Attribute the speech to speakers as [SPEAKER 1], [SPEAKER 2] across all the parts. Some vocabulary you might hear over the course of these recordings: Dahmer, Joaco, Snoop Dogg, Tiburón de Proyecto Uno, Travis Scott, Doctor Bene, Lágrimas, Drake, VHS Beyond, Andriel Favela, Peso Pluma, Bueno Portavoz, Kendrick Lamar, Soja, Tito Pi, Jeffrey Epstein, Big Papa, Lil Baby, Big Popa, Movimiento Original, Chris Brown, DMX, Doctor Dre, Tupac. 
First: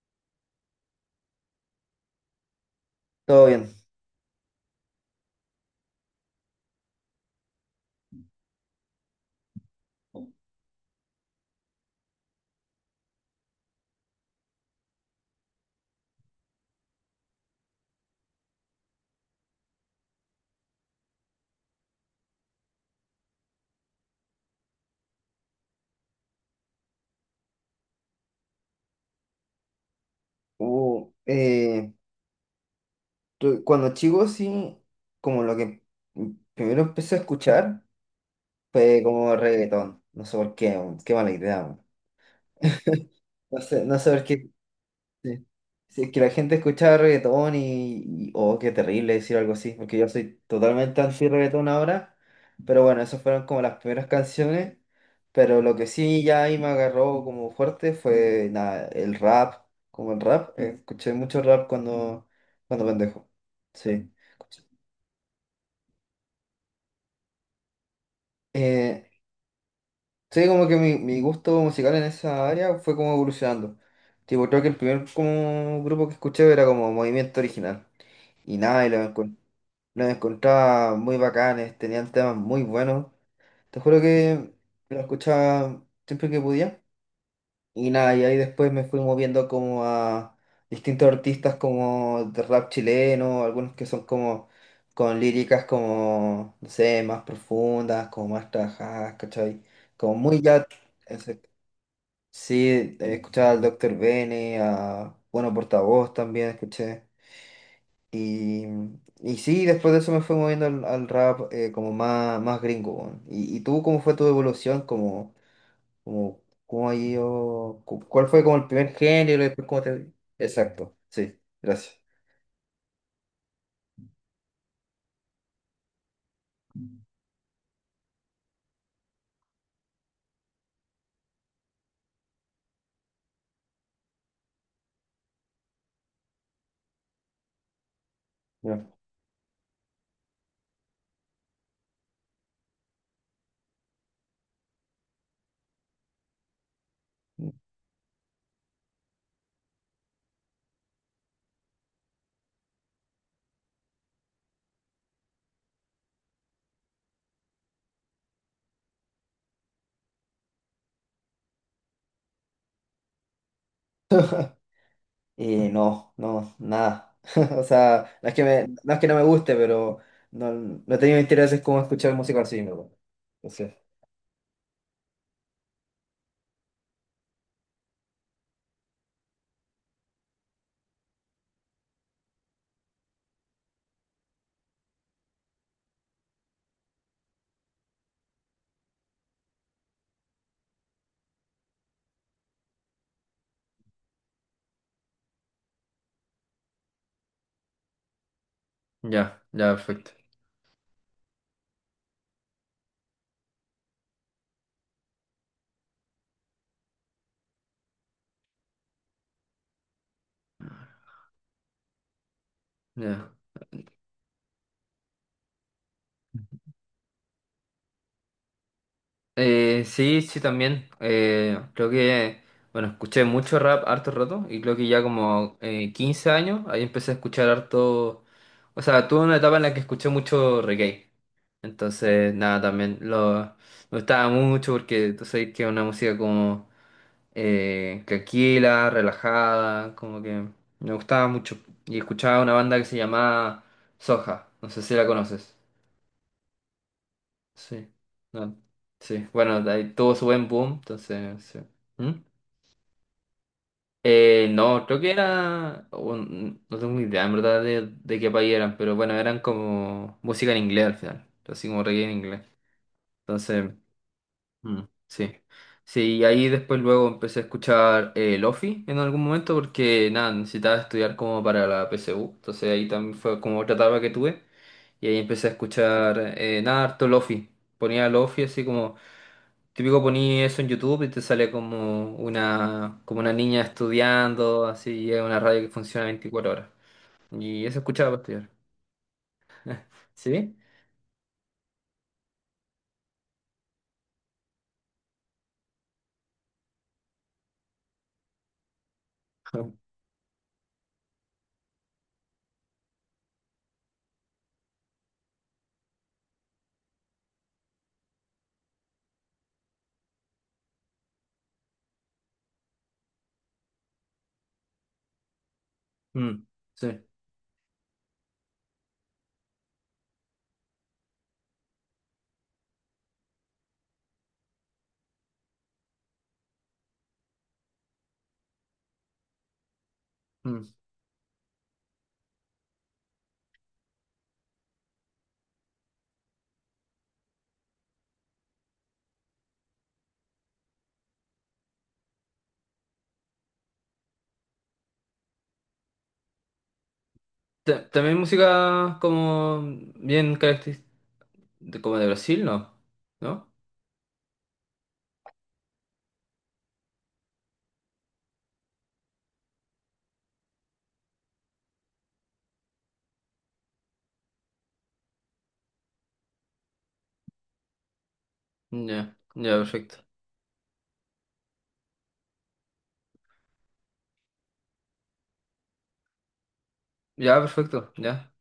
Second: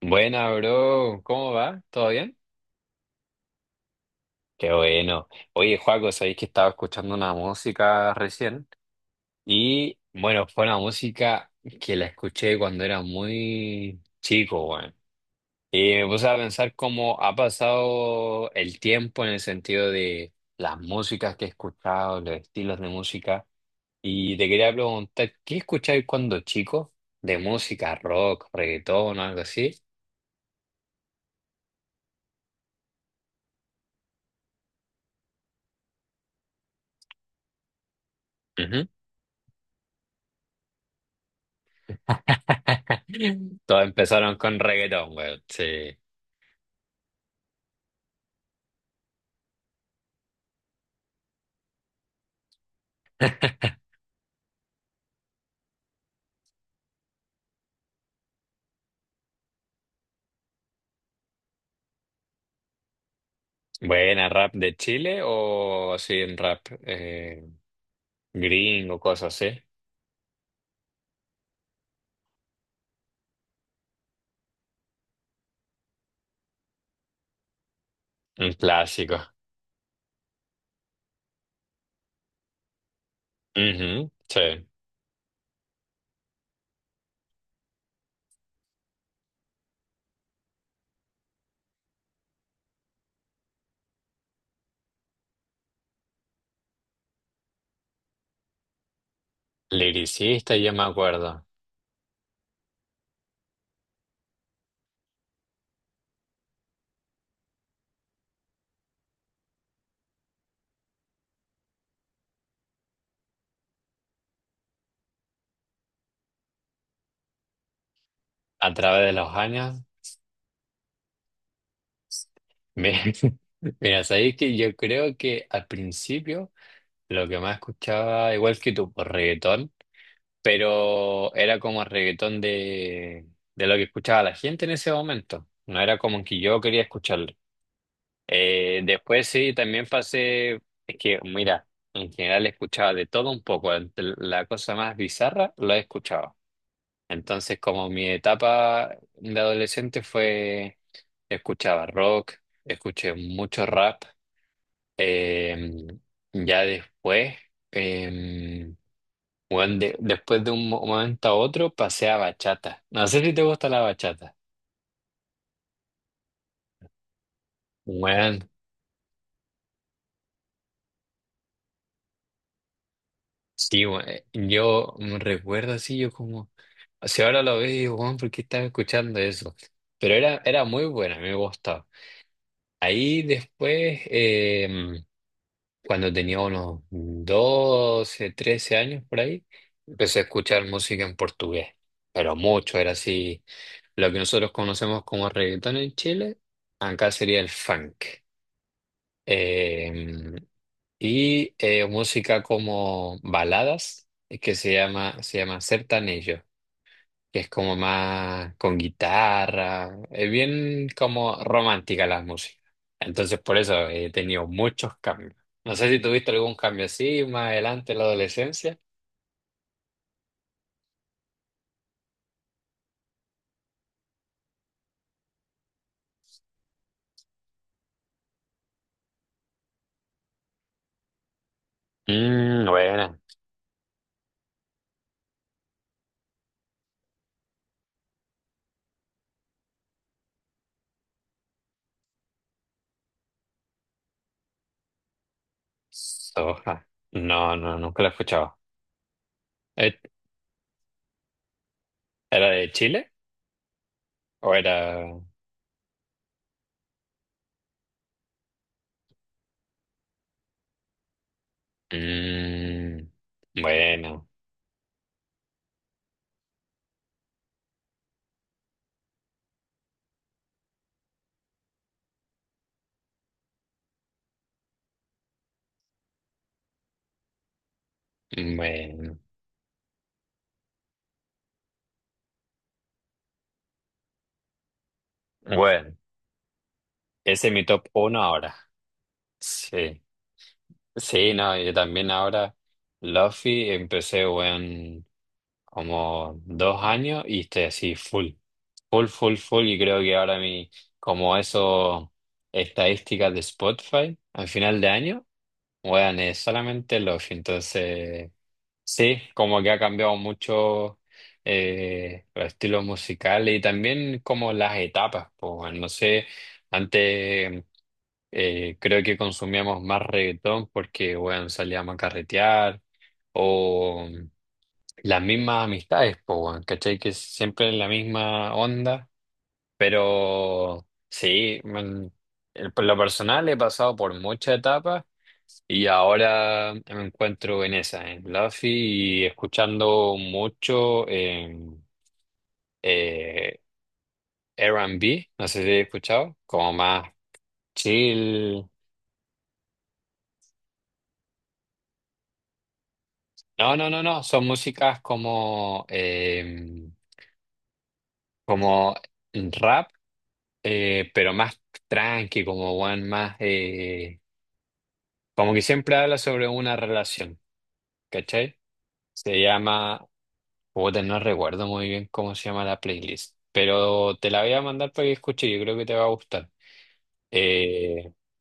[SPEAKER 1] Buena, bro. ¿Cómo va? ¿Todo bien?
[SPEAKER 2] Todo bien.
[SPEAKER 1] Qué bueno. Oye, Joaco, sabéis que estaba escuchando una música recién. Y bueno, fue una música que la escuché cuando era muy chico, bueno. Y me puse a pensar cómo ha pasado el tiempo en el sentido de las músicas que he escuchado, los estilos de música. Y te quería preguntar, ¿qué escucháis cuando chico? ¿De música, rock, reggaetón o algo así?
[SPEAKER 2] Hubo, cuando chico sí, como lo que primero empecé a escuchar
[SPEAKER 1] Ujú.
[SPEAKER 2] fue como reggaetón. No sé por qué, weón, qué mala idea. Weón. No
[SPEAKER 1] Todos
[SPEAKER 2] sé, no sé por
[SPEAKER 1] empezaron
[SPEAKER 2] qué.
[SPEAKER 1] con reggaetón, güey.
[SPEAKER 2] Sí.
[SPEAKER 1] Sí.
[SPEAKER 2] Sí, es que la gente escuchaba reggaetón oh, qué terrible decir algo así, porque yo soy totalmente anti-reggaetón ahora. Pero bueno, esas fueron como las primeras canciones. Pero lo que sí ya ahí me agarró como fuerte fue nada, el rap, como el rap. Escuché mucho rap cuando pendejo. Sí.
[SPEAKER 1] Buena, rap de Chile o así, en rap gringo,
[SPEAKER 2] Eh,
[SPEAKER 1] cosas así.
[SPEAKER 2] sí, como que mi gusto musical en esa área fue como evolucionando. Tipo, creo que el primer como grupo que escuché era como Movimiento Original.
[SPEAKER 1] Un
[SPEAKER 2] Y nada, y lo
[SPEAKER 1] clásico.
[SPEAKER 2] encontré Los encontraba muy bacanes, tenían temas muy buenos. Te juro
[SPEAKER 1] Ujú,
[SPEAKER 2] que
[SPEAKER 1] sí.
[SPEAKER 2] lo escuchaba siempre que podía. Y nada, y ahí después me fui moviendo como a distintos artistas como de rap chileno, algunos que son como con líricas como, no sé, más profundas, como más trabajadas, ¿cachai? Como muy
[SPEAKER 1] Liricista,
[SPEAKER 2] ya...
[SPEAKER 1] yo me acuerdo.
[SPEAKER 2] exacto. Sí, escuchaba al doctor Bene, a Bueno Portavoz también escuché. Y, y sí, después de eso me fui moviendo al rap como más, más gringo, weón. Y tú cómo fue tu evolución? ¿Cómo, cómo ha ido? ¿Cuál fue como el
[SPEAKER 1] A
[SPEAKER 2] primer
[SPEAKER 1] través de los
[SPEAKER 2] género? Y después
[SPEAKER 1] años.
[SPEAKER 2] cómo te... Exacto, sí, gracias.
[SPEAKER 1] Mira, mira, sabéis que yo creo que al principio lo que más escuchaba, igual que tu reggaetón, pero era como reggaetón de lo que escuchaba la gente en ese momento. No era como que yo quería escuchar.
[SPEAKER 2] Ya.
[SPEAKER 1] Después sí, también pasé, es que mira, en general escuchaba de todo un poco, la cosa más bizarra la he escuchado. Entonces como mi etapa de adolescente fue, escuchaba rock, escuché mucho rap, eh, ya después, eh, bueno, después de un momento a otro pasé a bachata. No sé si te gusta la bachata.
[SPEAKER 2] No, no, nada. O sea,
[SPEAKER 1] Bueno,
[SPEAKER 2] no es que no me guste, pero no, no he tenido intereses como escuchar música así, ¿no? Entonces,
[SPEAKER 1] sí, weón, yo me recuerdo así, yo como, o sea, ahora lo veo y digo, weón, ¿por qué estaba escuchando eso? Pero era, era muy buena, me gustaba. Ahí después, cuando tenía unos 12 13 años por ahí, empecé a escuchar música en portugués, pero mucho, era así, lo que nosotros conocemos como reggaetón en Chile, acá sería el funk.
[SPEAKER 2] ya, ya, perfecto.
[SPEAKER 1] Eh, y música como baladas, que se llama Sertanejo, que es como más con guitarra, es bien como romántica la música.
[SPEAKER 2] Ya.
[SPEAKER 1] Entonces por eso he tenido muchos cambios. No sé si tuviste algún cambio así más adelante en la adolescencia.
[SPEAKER 2] Sí, sí, también. Creo que, bueno, escuché mucho rap harto rato y creo que ya como 15 años ahí empecé a escuchar harto. O sea, tuve una etapa en la que escuché mucho reggae. Entonces, nada,
[SPEAKER 1] Mm,
[SPEAKER 2] también
[SPEAKER 1] buena.
[SPEAKER 2] lo, me gustaba mucho porque tú sabes que es una música como tranquila, relajada, como que me gustaba mucho. Y escuchaba una banda que se llamaba Soja, no sé si la conoces.
[SPEAKER 1] Soja. No, no,
[SPEAKER 2] Sí,
[SPEAKER 1] nunca la he escuchado.
[SPEAKER 2] no, sí, bueno, de ahí
[SPEAKER 1] Eh,
[SPEAKER 2] tuvo su buen boom, entonces, sí. ¿Mm?
[SPEAKER 1] ¿Era de Chile? ¿O era...?
[SPEAKER 2] No, creo que no tengo ni idea en verdad de qué país eran, pero bueno, eran como música en inglés al final, así como reggae en inglés.
[SPEAKER 1] Mm,
[SPEAKER 2] Entonces,
[SPEAKER 1] bueno,
[SPEAKER 2] mm, sí, sí, y ahí después luego empecé a escuchar Lofi en algún momento porque nada, necesitaba estudiar como para la PSU, entonces ahí también fue como otra etapa que tuve y ahí empecé a escuchar nada, harto Lofi, ponía Lofi así como,
[SPEAKER 1] bueno.
[SPEAKER 2] típico ponía eso en YouTube y te sale como una niña estudiando, así, y es una radio que
[SPEAKER 1] Bueno.
[SPEAKER 2] funciona 24 horas
[SPEAKER 1] Ese es mi
[SPEAKER 2] y eso
[SPEAKER 1] top
[SPEAKER 2] escuchaba para
[SPEAKER 1] uno
[SPEAKER 2] estudiar,
[SPEAKER 1] ahora. Sí,
[SPEAKER 2] ¿sí?
[SPEAKER 1] sí, no, yo también ahora. Luffy empecé en como dos años y estoy así full, full, full, full. Y creo que ahora mi, como eso, estadísticas de Spotify al final de año, weón, es solamente Luffy. Entonces, sí, como que ha cambiado mucho los estilos musicales y también como las etapas, pues, no sé.
[SPEAKER 2] Mm, sí.
[SPEAKER 1] Antes. Creo que consumíamos más reggaetón porque, bueno, salíamos a carretear o mm, las mismas amistades, pues, bueno, ¿cachai? Que siempre en la misma onda,
[SPEAKER 2] Mm.
[SPEAKER 1] pero sí, man, por lo personal he pasado por muchas etapas y ahora me encuentro en esa, en Luffy y escuchando mucho eh, R&B, no sé si he escuchado, como más
[SPEAKER 2] También
[SPEAKER 1] chill.
[SPEAKER 2] música como bien característica, como de Brasil, ¿no? ¿No?
[SPEAKER 1] No, no, no, no. Son músicas como, como rap, pero más tranqui, como one más, como que siempre habla sobre una relación, ¿cachai?
[SPEAKER 2] Ya,
[SPEAKER 1] Se
[SPEAKER 2] ya, perfecto.
[SPEAKER 1] llama, puta, no recuerdo muy bien cómo se llama la playlist, pero te la voy a mandar para que escuches, yo creo que te va a gustar.
[SPEAKER 2] Ya, perfecto,
[SPEAKER 1] Eh,
[SPEAKER 2] ya.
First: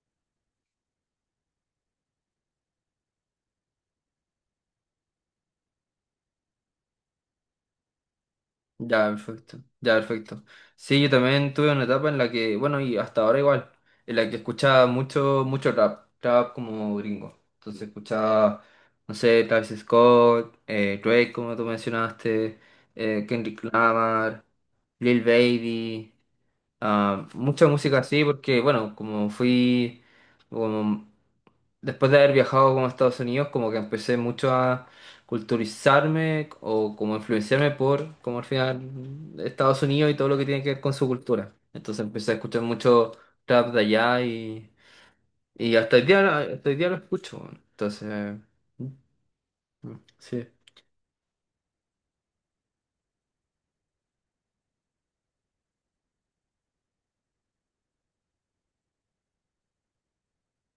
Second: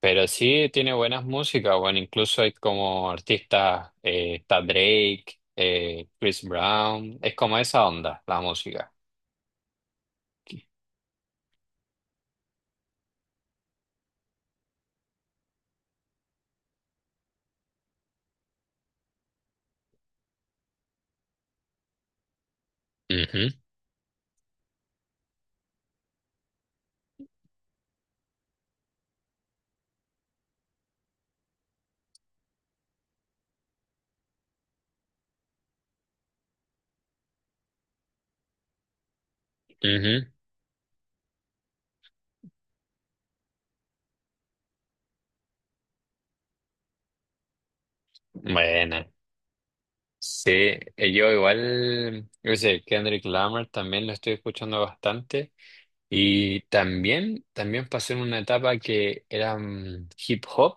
[SPEAKER 1] Pero sí tiene buenas músicas, bueno, incluso hay como artistas, está Drake, Chris Brown, es como esa onda, la música.
[SPEAKER 2] Ya, perfecto. Ya, perfecto. Sí, yo también tuve una etapa en la que, bueno, y hasta ahora igual, en la que escuchaba mucho, mucho rap, rap como gringo. Entonces escuchaba, no sé, Travis Scott, Drake, como tú mencionaste,
[SPEAKER 1] Ujú,
[SPEAKER 2] Kendrick Lamar, Lil Baby, ah, mucha música así, porque, bueno, como fui, como después de haber viajado como a Estados Unidos, como que empecé mucho a culturizarme o como influenciarme por, como al final, Estados Unidos y
[SPEAKER 1] ujú.
[SPEAKER 2] todo lo que tiene que ver con su cultura. Entonces empecé a escuchar mucho trap de allá y hasta el día lo escucho. Weón. Entonces,
[SPEAKER 1] Bueno,
[SPEAKER 2] mm, sí,
[SPEAKER 1] sí, yo igual, yo sé, Kendrick Lamar también lo estoy escuchando bastante y también, también pasé en una etapa que era mm, hip hop,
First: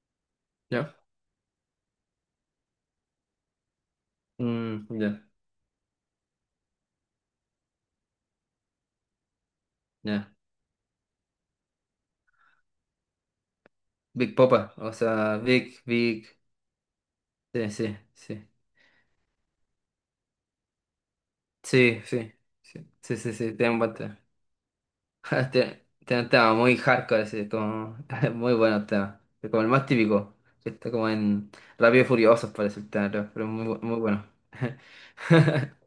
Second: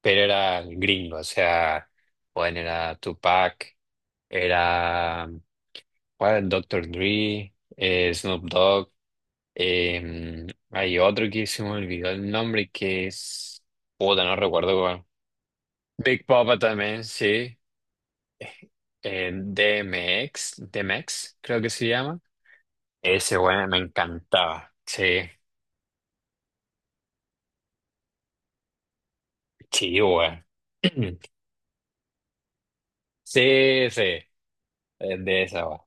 [SPEAKER 1] pero era
[SPEAKER 2] ya.
[SPEAKER 1] gringo, o sea, bueno, era Tupac,
[SPEAKER 2] Mm, ya,
[SPEAKER 1] era ¿cuál? Doctor Dre, Snoop Dogg.
[SPEAKER 2] ya.
[SPEAKER 1] em, hay otro que se me olvidó el nombre que es. Puta,
[SPEAKER 2] Big
[SPEAKER 1] no
[SPEAKER 2] Popa,
[SPEAKER 1] recuerdo
[SPEAKER 2] o
[SPEAKER 1] cuál.
[SPEAKER 2] sea, Big,
[SPEAKER 1] Big
[SPEAKER 2] Big,
[SPEAKER 1] Papa también, sí.
[SPEAKER 2] sí, sí, sí.
[SPEAKER 1] DMX, creo que se
[SPEAKER 2] Sí,
[SPEAKER 1] llama.
[SPEAKER 2] sí, sí, sí, sí,
[SPEAKER 1] Ese,
[SPEAKER 2] sí,
[SPEAKER 1] bueno,
[SPEAKER 2] tiene
[SPEAKER 1] me
[SPEAKER 2] un buen
[SPEAKER 1] encantaba. Sí,
[SPEAKER 2] Te un tema muy hardcore, así, como muy bueno tema. Es como el más
[SPEAKER 1] sí,
[SPEAKER 2] típico.
[SPEAKER 1] bueno.
[SPEAKER 2] Que Está como en Rápido y Furiosos parece el tema, pero muy,
[SPEAKER 1] Sí,
[SPEAKER 2] muy
[SPEAKER 1] sí,
[SPEAKER 2] bueno.
[SPEAKER 1] es de esa, weón.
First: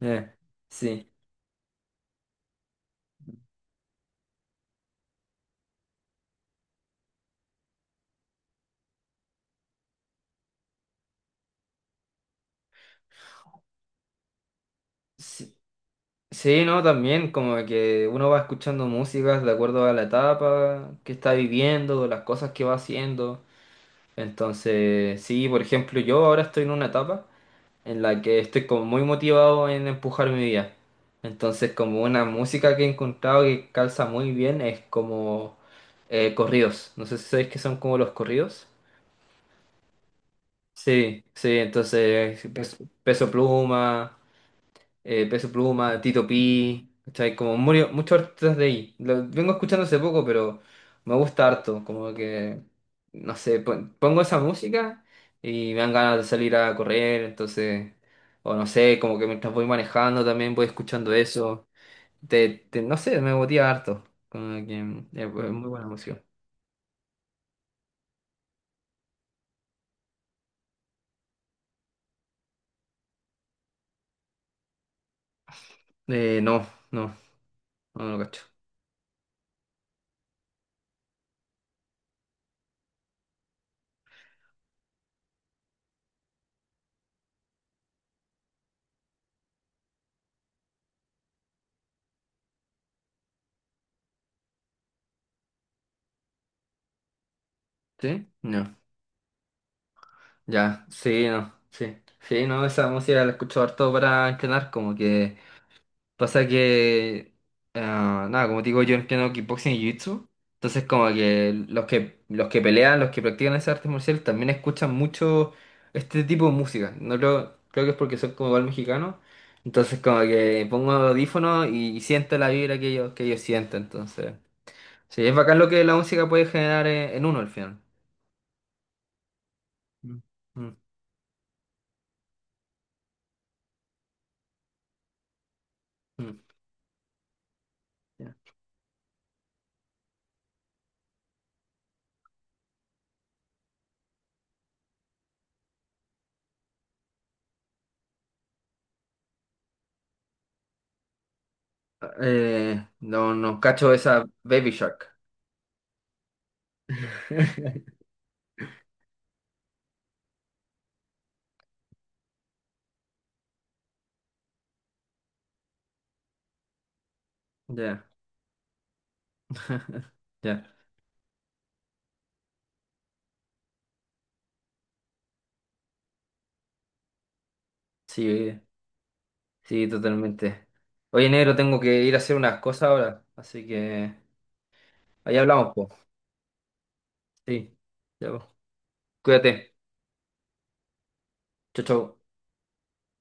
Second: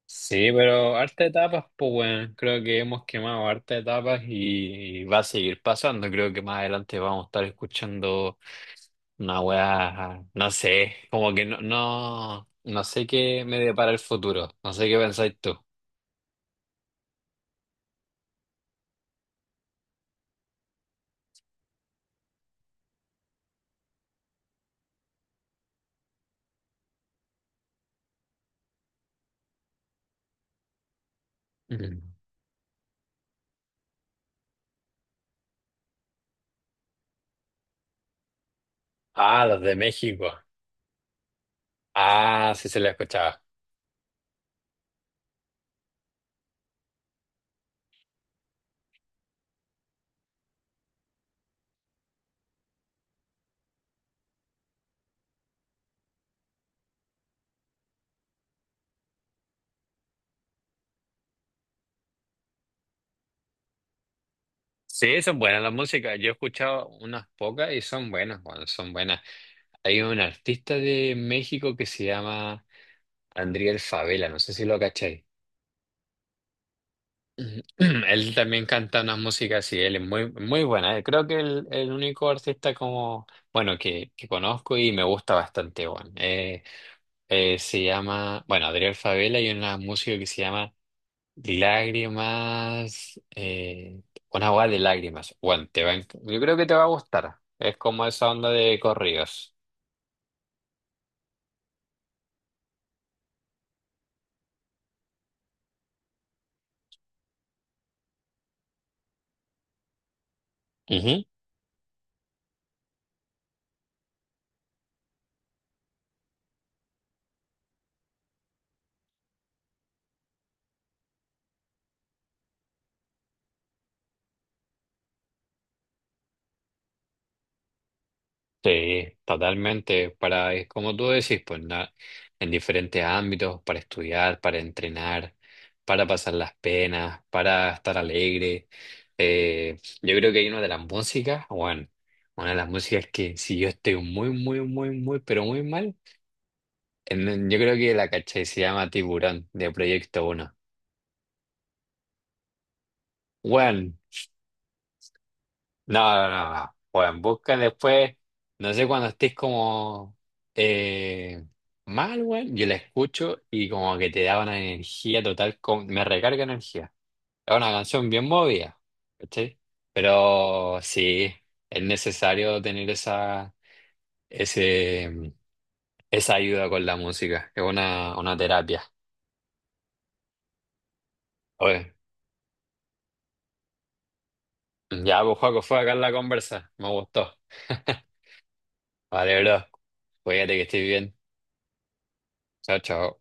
[SPEAKER 2] Eh,
[SPEAKER 1] Sí, pero
[SPEAKER 2] sí.
[SPEAKER 1] harta etapas, pues, bueno, creo que hemos quemado harta etapas y va a seguir pasando. Creo que más adelante vamos a estar escuchando una wea, no sé, como que no, no, no sé qué me depara el futuro, no sé qué pensáis
[SPEAKER 2] Sí.
[SPEAKER 1] tú.
[SPEAKER 2] Sí, no, también como que uno va escuchando músicas de acuerdo a la etapa que está viviendo, las cosas que va haciendo. Entonces, sí, por ejemplo, yo ahora estoy en una etapa en la que estoy como muy motivado en empujar mi vida. Entonces,
[SPEAKER 1] Mm.
[SPEAKER 2] como una música que he encontrado que calza muy bien es como corridos. No sé si sabéis qué son como los corridos.
[SPEAKER 1] Ah, los de México.
[SPEAKER 2] Sí, sí, entonces
[SPEAKER 1] Ah, sí se la
[SPEAKER 2] Peso
[SPEAKER 1] escuchaba.
[SPEAKER 2] Pluma, Tito Pi, ¿cachai? Como muchos artistas de ahí. Lo vengo escuchando hace poco, pero me gusta harto. Como que, no sé, pongo esa música y me dan ganas de salir a correr, entonces, o no sé, como que mientras voy manejando también voy escuchando eso. No sé, me motiva harto. Como que mm,
[SPEAKER 1] Sí,
[SPEAKER 2] es
[SPEAKER 1] son
[SPEAKER 2] es
[SPEAKER 1] buenas
[SPEAKER 2] muy
[SPEAKER 1] las
[SPEAKER 2] buena
[SPEAKER 1] músicas.
[SPEAKER 2] música.
[SPEAKER 1] Yo he escuchado unas pocas y son buenas, bueno, son buenas. Hay un artista de México que se llama Andriel Favela, no sé si lo cacháis.
[SPEAKER 2] No, no,
[SPEAKER 1] Ujú.
[SPEAKER 2] no lo
[SPEAKER 1] Él
[SPEAKER 2] cacho.
[SPEAKER 1] también canta una música así, él es muy, muy buena. Eh. Creo que el único artista como, bueno, que conozco y me gusta bastante, bueno. Se llama, bueno, Adriel Favela y una música que se llama Lágrimas, una agua de lágrimas. Bueno, te va a yo creo que te va a gustar. Es como
[SPEAKER 2] ¿Sí?
[SPEAKER 1] esa onda
[SPEAKER 2] No.
[SPEAKER 1] de corridos.
[SPEAKER 2] Ya, sí, no, sí. Sí, no, esa música la escucho harto para entrenar, como que. Pasa que, ah, nada, como te digo, yo entreno kickboxing y jiu-jitsu. Entonces, como que los que pelean, los que practican esas artes marciales, también escuchan mucho este tipo de música. No creo, creo que es porque soy como igual mexicano. Entonces, como que pongo audífonos y siento la vibra que ellos sienten. Entonces, sí, es bacán lo que la música puede generar en uno al final.
[SPEAKER 1] Sí, totalmente.
[SPEAKER 2] Mm,
[SPEAKER 1] Para, es
[SPEAKER 2] mm,
[SPEAKER 1] como tú decís, pues en diferentes ámbitos, para estudiar, para entrenar, para pasar
[SPEAKER 2] mm,
[SPEAKER 1] las penas, para estar
[SPEAKER 2] ya.
[SPEAKER 1] alegre. Yo creo que hay una de las músicas, bueno, una de las músicas que si yo estoy muy, muy, muy, muy, pero muy mal, yo creo que la caché, se llama Tiburón de Proyecto Uno.
[SPEAKER 2] No, no
[SPEAKER 1] Bueno,
[SPEAKER 2] cacho esa Baby Shark.
[SPEAKER 1] no, no, no, no. Bueno, busca después, no sé, cuando estés como eh, mal, weón, yo la escucho y como que te da una energía total, me recarga energía. Es una
[SPEAKER 2] Ya.
[SPEAKER 1] canción bien movida, ¿cachai?
[SPEAKER 2] Ya.
[SPEAKER 1] Pero sí, es necesario tener esa, ese, esa ayuda con la música, es una
[SPEAKER 2] Sí,
[SPEAKER 1] terapia.
[SPEAKER 2] sí, totalmente. Oye, negro, tengo
[SPEAKER 1] Oye,
[SPEAKER 2] que ir a hacer unas cosas ahora, así que
[SPEAKER 1] ya, pues,
[SPEAKER 2] ahí
[SPEAKER 1] Joaco,
[SPEAKER 2] hablamos,
[SPEAKER 1] fue acá
[SPEAKER 2] pues.
[SPEAKER 1] la conversa, me gustó.
[SPEAKER 2] Sí, ya, po.
[SPEAKER 1] Vale, bro,
[SPEAKER 2] Cuídate.
[SPEAKER 1] cuídate, que estés bien.
[SPEAKER 2] Chau, chau.
[SPEAKER 1] Chao, chao.